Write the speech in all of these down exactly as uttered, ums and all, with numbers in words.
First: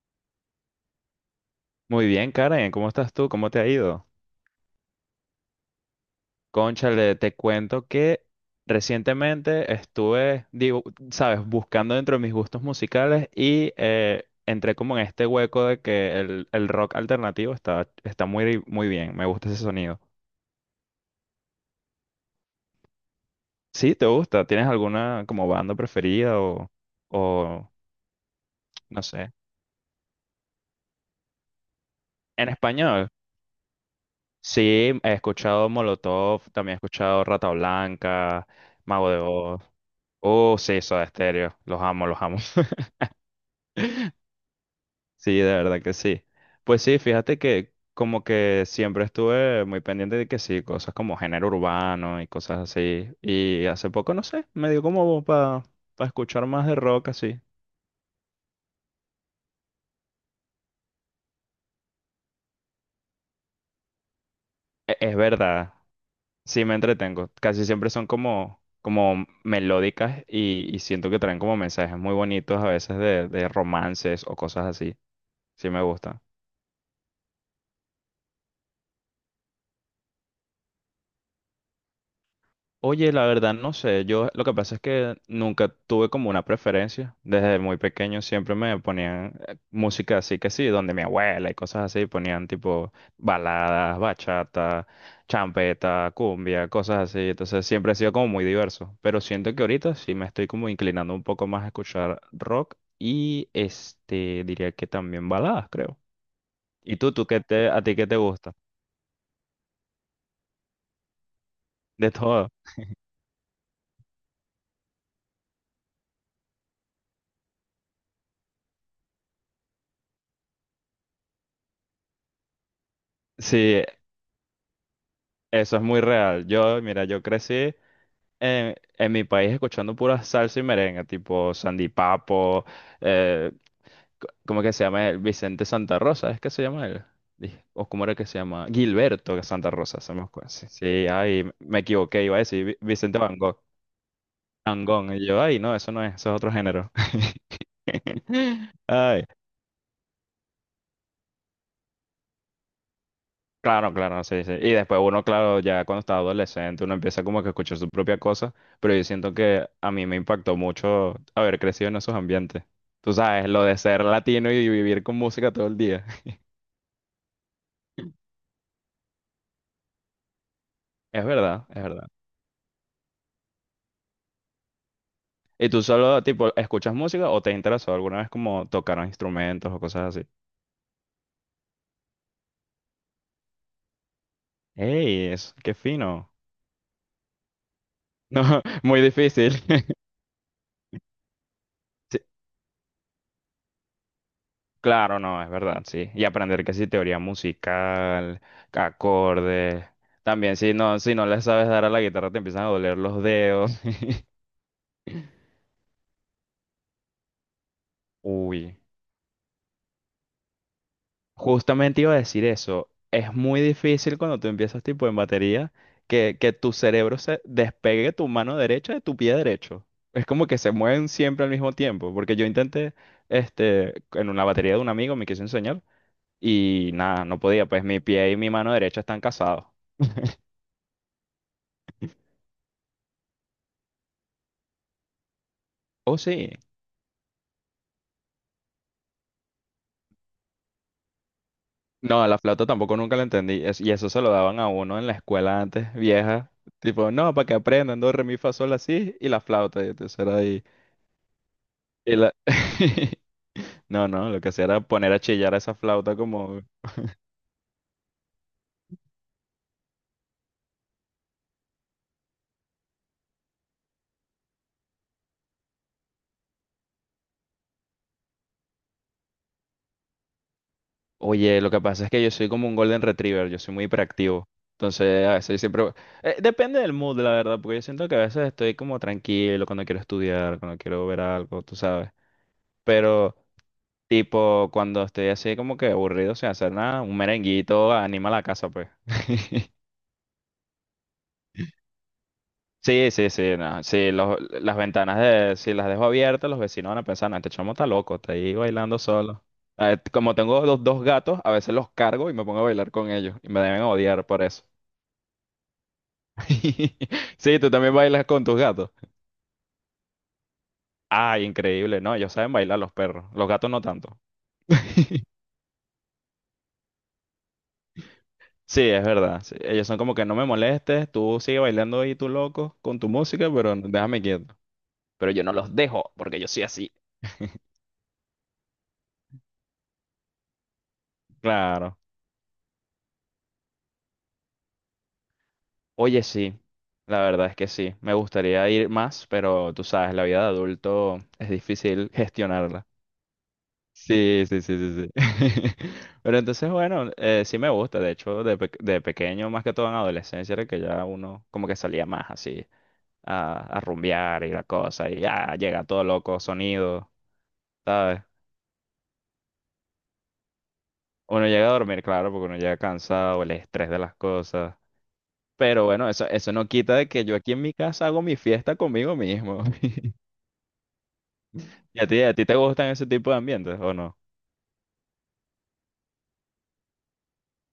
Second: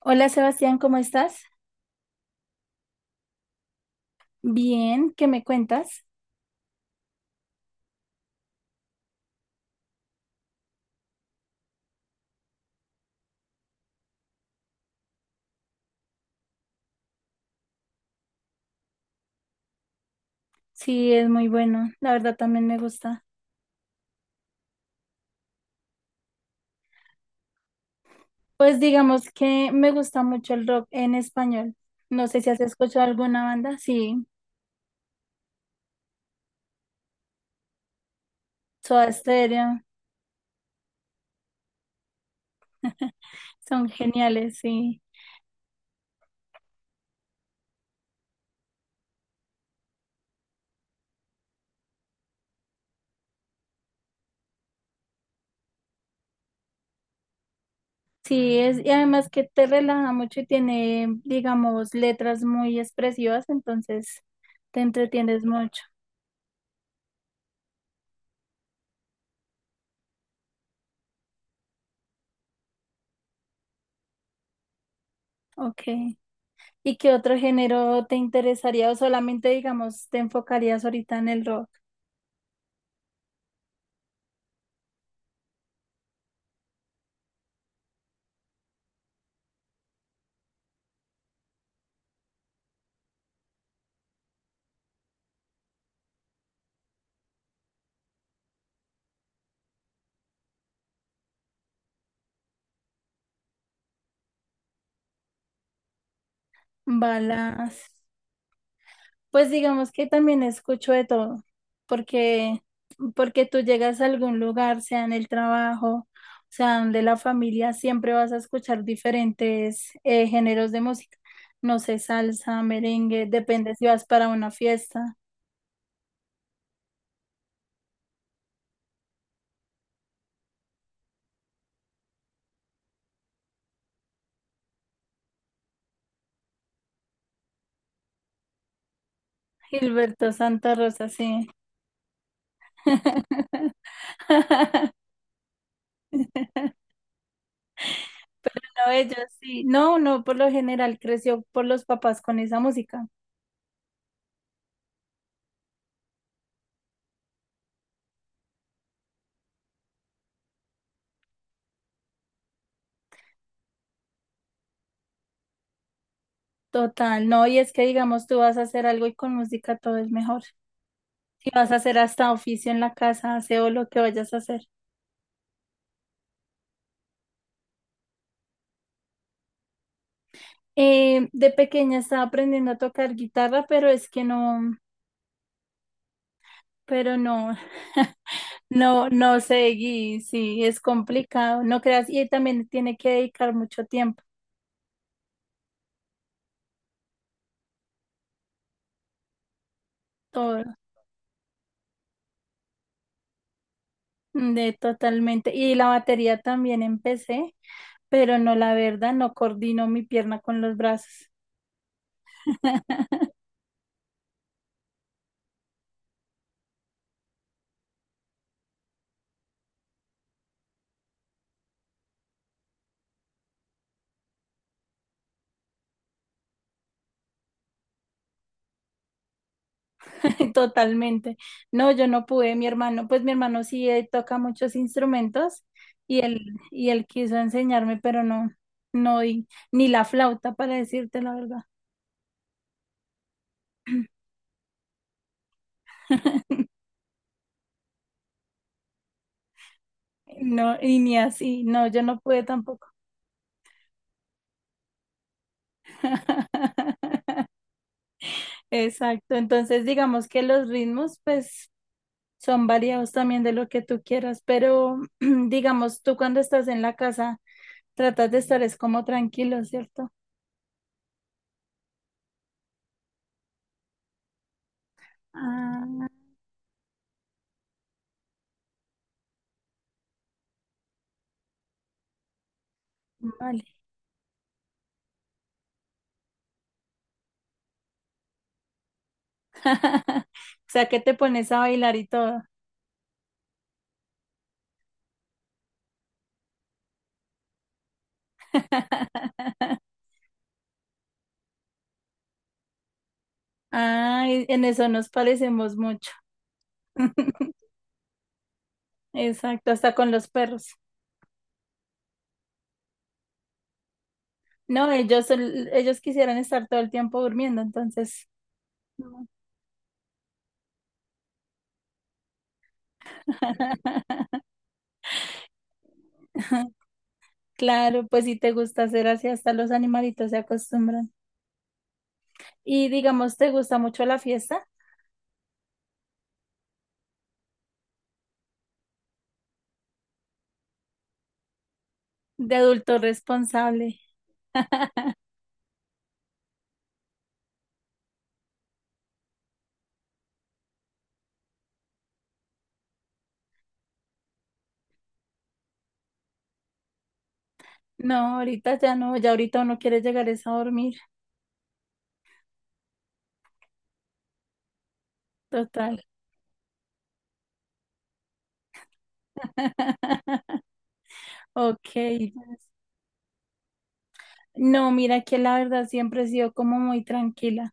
Hola Sebastián, ¿cómo estás? Muy bien, Karen, ¿cómo estás tú? ¿Cómo te ha ido? Bien, ¿qué me cuentas? Cónchale, te cuento que recientemente estuve, digo, sabes, buscando dentro de mis gustos musicales y eh, entré como en este hueco de que el, el rock alternativo está, está muy, muy bien, me gusta ese sonido. Sí, es muy bueno, la verdad también me gusta. Sí, ¿te gusta? ¿Tienes alguna como banda preferida o, o Pues no digamos sé? que me gusta mucho el rock en español. No sé En si has escuchado español, alguna banda, sí, sí, he escuchado Molotov, también he escuchado Rata Blanca, Mago Soda de Oz. Stereo, Oh, sí, Soda Stereo. Los amo, los amo. son geniales, sí. Sí, de verdad que sí. Pues sí, fíjate que como que siempre estuve muy pendiente de que sí, cosas como género urbano y cosas así. Y hace poco, no sé, me dio como para escuchar más de rock así. Sí, es, y además que te relaja mucho y tiene, digamos, letras muy expresivas, entonces te E- Es entretienes verdad, mucho. sí me entretengo. Casi siempre son como, como melódicas y, y siento que traen como mensajes muy bonitos a veces de, de romances o cosas así. Sí me Ok. gustan. ¿Y qué otro género te interesaría o solamente, digamos, te enfocarías ahorita en el rock? Oye, la verdad no sé, yo lo que pasa es que nunca tuve como una preferencia. Desde muy pequeño siempre me ponían eh, música así que sí, donde mi abuela y cosas así ponían tipo baladas, bachata, champeta, cumbia, cosas así. Entonces siempre he sido como muy diverso, pero siento que ahorita sí me estoy como inclinando un poco más a escuchar rock y este diría que también baladas, creo. ¿Y tú, tú qué te, Balas. a ti qué te gusta? Pues digamos que también escucho de todo, De todo. porque, porque tú llegas a algún lugar, sea en el trabajo, sea de la familia, siempre vas a escuchar diferentes eh, géneros de música. No sé, salsa, merengue, depende Sí, si vas para una fiesta. eso es muy real. Yo, mira, yo crecí En, en mi país escuchando pura salsa y merengue, tipo Sandy Papo, eh, co- ¿cómo que se llama él? Vicente Santa Rosa, ¿es que se llama él? Dije, ¿o cómo era que se llama? Gilberto Santa Rosa, se me Gilberto ocurre. Sí, Santa sí, Rosa, ay, sí. me me equivoqué, iba a decir Vi- Vicente Van Gogh, Van Gogh, y yo, ay, no, eso no es, eso es otro género. No, ellos Ay, sí. No, no, por lo general creció por los papás con esa música. claro, claro, sí, sí. Y después uno, claro, ya cuando está adolescente, uno empieza como que a escuchar su propia cosa, pero yo siento que a mí me impactó mucho haber crecido en esos ambientes. Tú sabes, lo de ser latino y vivir con música todo el día. Total, no, y es que digamos, tú vas a hacer algo y con música todo es mejor. Es Si verdad, vas a es hacer verdad. hasta oficio en la casa, aseo lo que vayas a hacer. ¿Y tú solo, tipo, escuchas música o te interesó alguna vez como tocar instrumentos o cosas así? Eh, de pequeña estaba aprendiendo a tocar guitarra, pero es que no, ¡Ey! Es, ¡qué fino! pero no, No, muy no, no difícil. seguí, sí, es complicado, no creas, y también tiene que dedicar mucho tiempo, Claro, no, es verdad, sí. Y aprender que sí, teoría musical, acordes. También, todo, si no, si no le sabes dar a la guitarra, te empiezan a doler los dedos. de totalmente. Y la batería también empecé, pero no, la Uy, verdad, no coordino mi pierna con los brazos. justamente iba a decir eso. Es muy difícil cuando tú empiezas tipo en batería que, que tu cerebro se despegue tu mano derecha de tu pie derecho. Es como que se mueven siempre al mismo tiempo. Porque yo intenté, este, en una batería de un amigo me quiso enseñar y nada, no podía. Pues mi pie y mi mano derecha están casados. Totalmente. No, yo no pude, mi hermano, pues mi hermano sí eh, toca muchos instrumentos Oh, y él, sí. y él quiso enseñarme, pero no, no, y- ni la flauta, para decirte la verdad. No, la flauta tampoco nunca la entendí. Es- y eso se lo daban a uno en la escuela antes, vieja. Tipo, no, para que aprendan, do, re, mi, fa, sol, así. Y la flauta, y entonces era ahí. No, y ni así, no, yo Y no la... pude tampoco. No, no, lo que hacía era poner a chillar a esa flauta como... Exacto, entonces digamos que los ritmos pues son variados también de lo que tú quieras, pero digamos tú cuando estás en la casa tratas de estar es como tranquilo, ¿cierto? Oye, lo que pasa es que yo soy como un golden retriever, yo soy muy hiperactivo. Entonces, a veces siempre... Ah, eh, depende del mood, la verdad, porque yo siento que a veces estoy como tranquilo cuando quiero estudiar, cuando quiero ver algo, tú sabes. Pero... vale. Tipo, cuando estoy así como que aburrido sin hacer nada, un merenguito anima la casa, pues. O sea, que te pones a bailar y todo. Sí, sí, sí, no. Sí, los- las ventanas de, si las dejo abiertas, los vecinos van a pensar, no, este chamo está loco, está ahí bailando solo. A ver, como tengo los dos gatos, a veces los cargo y me pongo a bailar con ellos. Y me deben odiar por Ay, eso. en eso nos parecemos mucho. Sí, tú también bailas con tus gatos. Exacto, hasta con los perros. Ay, increíble. No, ellos saben bailar los perros. Los gatos no tanto. No, ellos, son- ellos quisieran estar todo el tiempo durmiendo, entonces. Sí, es No. verdad. Sí, ellos son como que no me molestes, tú sigue bailando ahí tú loco con tu música, pero déjame quieto. Pero yo no los dejo porque yo soy así. Claro, pues si te gusta hacer así, hasta los animalitos se acostumbran. Claro. Y digamos, ¿te gusta mucho la fiesta Oye, sí, la verdad es que sí. Me gustaría ir más, pero tú sabes, la vida de adulto es difícil de gestionarla. adulto responsable? Sí, sí, sí, sí, sí. Pero entonces, bueno, eh, sí me gusta. De hecho, de, pe- de pequeño, más que todo en adolescencia, era que ya uno como que salía más así a, a rumbear y la cosa, y ya llega todo loco, sonido, ¿sabes? No, ahorita ya no, ya ahorita uno quiere llegar es a dormir, Uno llega a dormir, claro, porque uno llega cansado, el estrés de las cosas. Pero total. bueno, eso, eso no quita de que yo aquí en mi casa hago mi fiesta conmigo mismo. Ok. ¿Y a ti, a ti te Entonces, gustan ese tipo de ambientes o no? no, mira que la verdad siempre he sido como muy tranquila.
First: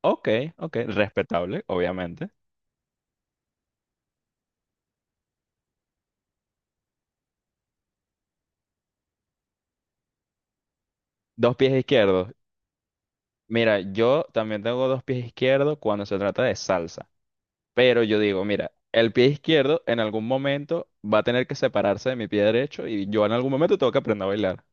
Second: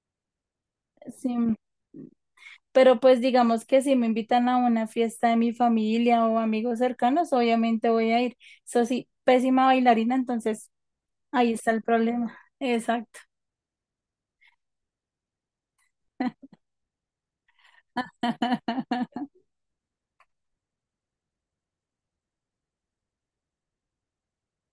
Ok, ok, Sí. respetable, obviamente. Pero pues digamos que si me invitan a una fiesta de mi familia o amigos cercanos, obviamente voy a ir. Eso sí, pésima bailarina, entonces ahí Dos está pies el izquierdos. problema. Exacto. Mira, yo también tengo dos pies izquierdos cuando se trata de salsa. Pero yo digo, mira, el pie izquierdo en algún momento va a tener que separarse de mi pie derecho y yo en algún momento tengo que aprender a bailar.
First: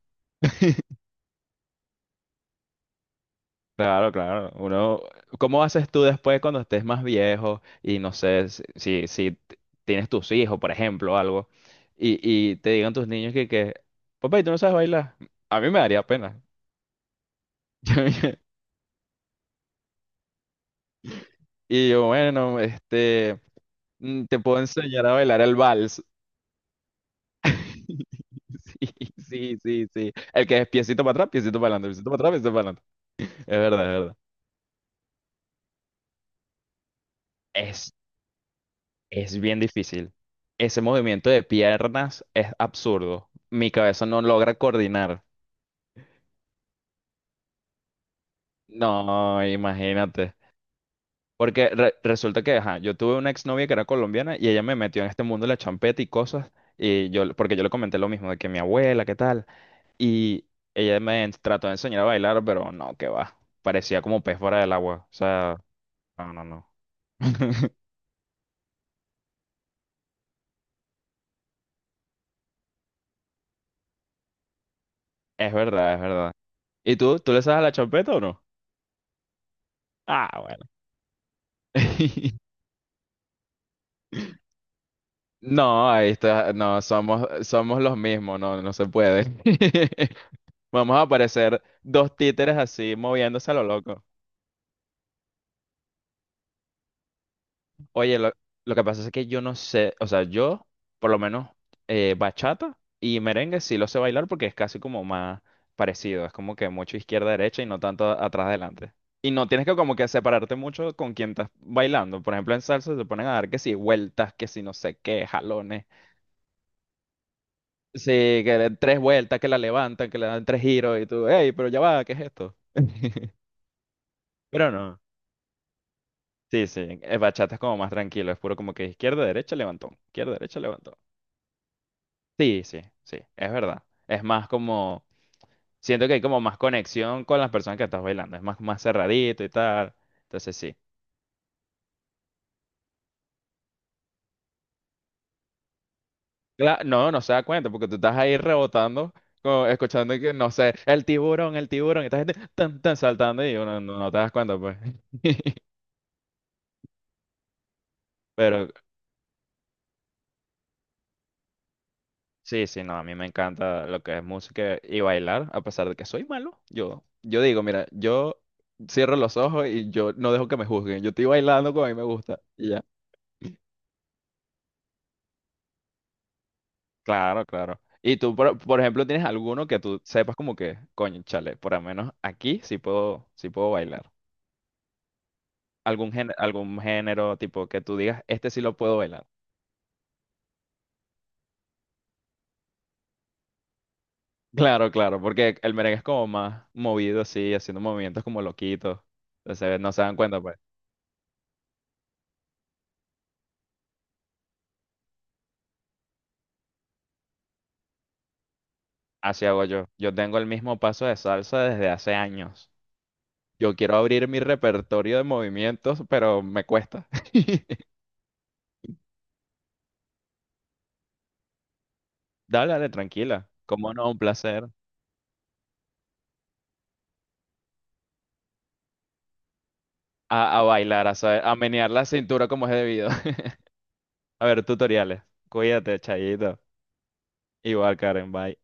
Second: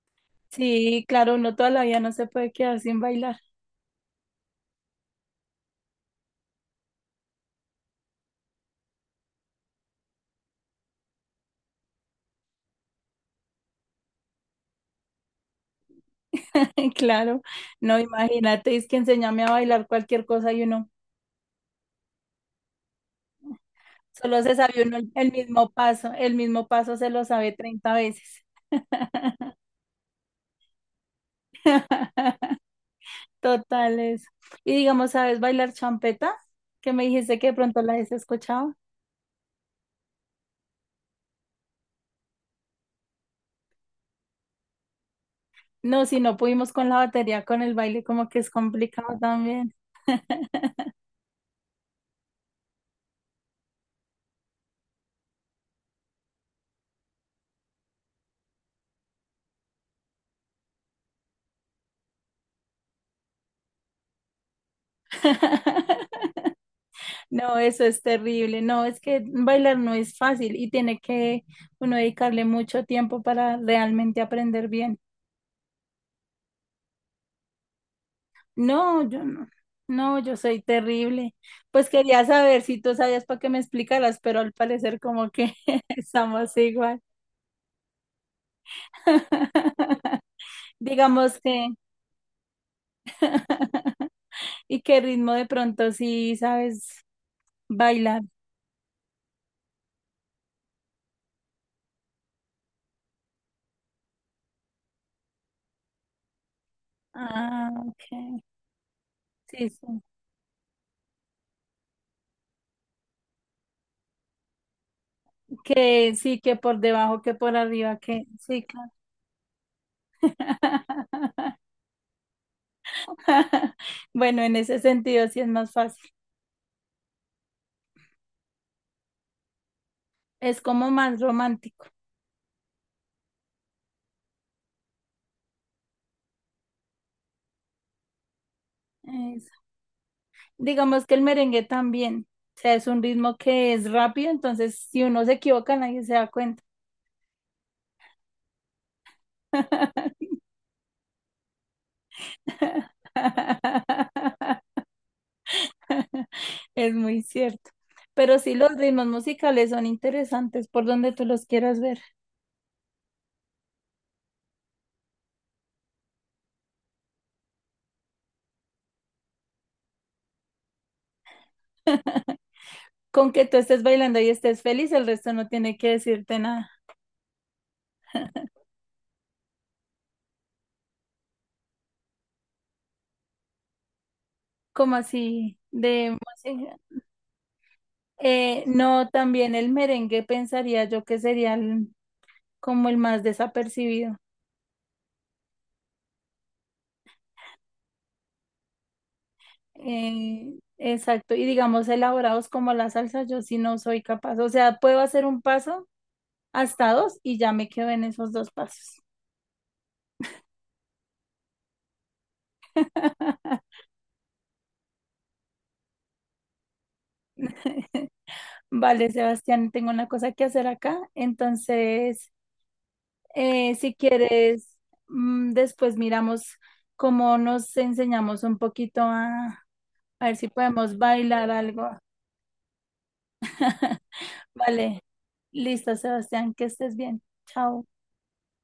Sí, claro, uno toda la vida no se puede quedar sin bailar. Claro, claro. Uno, ¿cómo haces tú después cuando estés más viejo y no sé si, si, si t- tienes tus hijos, por ejemplo, o algo, y, y te digan tus niños que, que, papá, ¿y tú no sabes bailar? A mí me daría pena. Claro, no, imagínate, es que enséñame a bailar cualquier cosa y uno. Y yo, bueno, este, mm, te Solo se puedo sabe uno enseñar el a el bailar el mismo vals. paso, el mismo paso se lo sabe treinta veces. Sí, sí, sí, sí. El que es piecito para atrás, piecito para adelante, piecito para atrás, piecito para adelante. Es verdad, Total es verdad. eso. Y digamos, ¿sabes bailar champeta? Que me dijiste que de pronto la has escuchado. Es bien difícil. Ese movimiento de piernas es absurdo. Mi cabeza no logra coordinar. No, si no pudimos con la batería, con el baile, como que es complicado No, también. imagínate. Porque re- resulta que, ajá, yo tuve una exnovia que era colombiana y ella me metió en este mundo de la champeta y cosas. Y yo, porque yo le comenté lo mismo, de que mi abuela, ¿qué tal? Y ella me en- trató de enseñar a bailar, pero no, que va. Parecía como pez fuera del agua. O sea, no, no, no. No, eso es terrible. No, es que bailar no es fácil y tiene que uno dedicarle mucho tiempo para realmente aprender bien. Es verdad, es verdad. ¿Y tú? ¿Tú le sabes a la champeta o no? No, yo no. No, Ah, yo soy bueno. terrible. Pues quería saber si tú sabías para que me explicaras, pero al parecer como que No, ahí está, estamos no, igual. somos, somos los mismos, no, no se puede. Vamos a Digamos aparecer que, dos títeres así moviéndose a lo loco. ¿y qué ritmo de pronto sí sabes Oye, bailar? lo, lo que pasa es que yo no sé, o sea, yo por lo menos eh, bachata y merengue sí lo sé bailar porque es casi como más parecido, es como que mucho izquierda-derecha y Ah, no tanto ok. atrás-adelante. Y no tienes Sí, que como sí. que separarte mucho con quien estás bailando. Por ejemplo, en salsa se ponen a dar que si vueltas, que si no sé qué, jalones. Que sí, que por debajo, que por arriba, Sí, que que sí, den claro. tres vueltas, que la levantan, que le dan tres giros y tú, hey, pero ya va, ¿qué es esto? Bueno, en Pero ese no. sentido sí es más fácil. Sí, sí, el bachata es como más tranquilo, es puro como que izquierda, derecha, levantón, izquierda, derecha, Es como levantón. más romántico. Sí, sí, sí, es verdad. Es más como, siento que hay como más conexión con las personas que estás bailando, es más, más cerradito y Eso. tal. Entonces sí. Digamos que el merengue también, o sea, es un ritmo que es rápido, entonces si uno se equivoca nadie se da cuenta. Cla- no, no se da cuenta porque tú estás ahí rebotando, como escuchando que, no sé, el tiburón, el tiburón, y esta gente tan, tan saltando y uno no, no te das cuenta, pues. Es muy cierto. Pero sí, Pero los ritmos musicales son interesantes por donde tú los quieras ver. sí, sí, no, a mí me encanta lo que es música y bailar, a pesar de que soy malo. Yo, yo digo, mira, yo cierro los ojos y yo no dejo que me juzguen. Yo estoy bailando como a mí me gusta y ya. Con que tú estés bailando y estés feliz, el resto no tiene que decirte nada. Claro, claro. Y tú, por, por ejemplo, tienes alguno que tú sepas como que, coño, chale, por lo menos aquí sí puedo, sí puedo bailar. ¿Como así de Algún género, música? algún género tipo que tú digas, este sí Eh, lo puedo No, bailar. también el merengue pensaría yo que sería el- como el más desapercibido. Claro, claro, porque el merengue es como más movido, así, haciendo movimientos como loquitos. Entonces no se dan cuenta, Eh, pues. exacto, y digamos elaborados como la salsa, yo sí no soy capaz, o sea, puedo hacer un paso hasta dos y ya me quedo en esos dos pasos. Así hago yo. Yo tengo el mismo paso de salsa desde hace años. Yo quiero abrir mi repertorio de movimientos, pero me cuesta. Vale, Sebastián, tengo una cosa que hacer acá, entonces, Dale, dale, tranquila. eh, si Cómo no, un placer. quieres, mm, después miramos cómo nos enseñamos un poquito a, a ver si A, a podemos bailar, a saber, bailar a algo. menear la cintura como es debido. A ver, Vale, tutoriales. listo, Cuídate, Sebastián, Chayito. que estés bien. Chao. Igual, Karen, bye.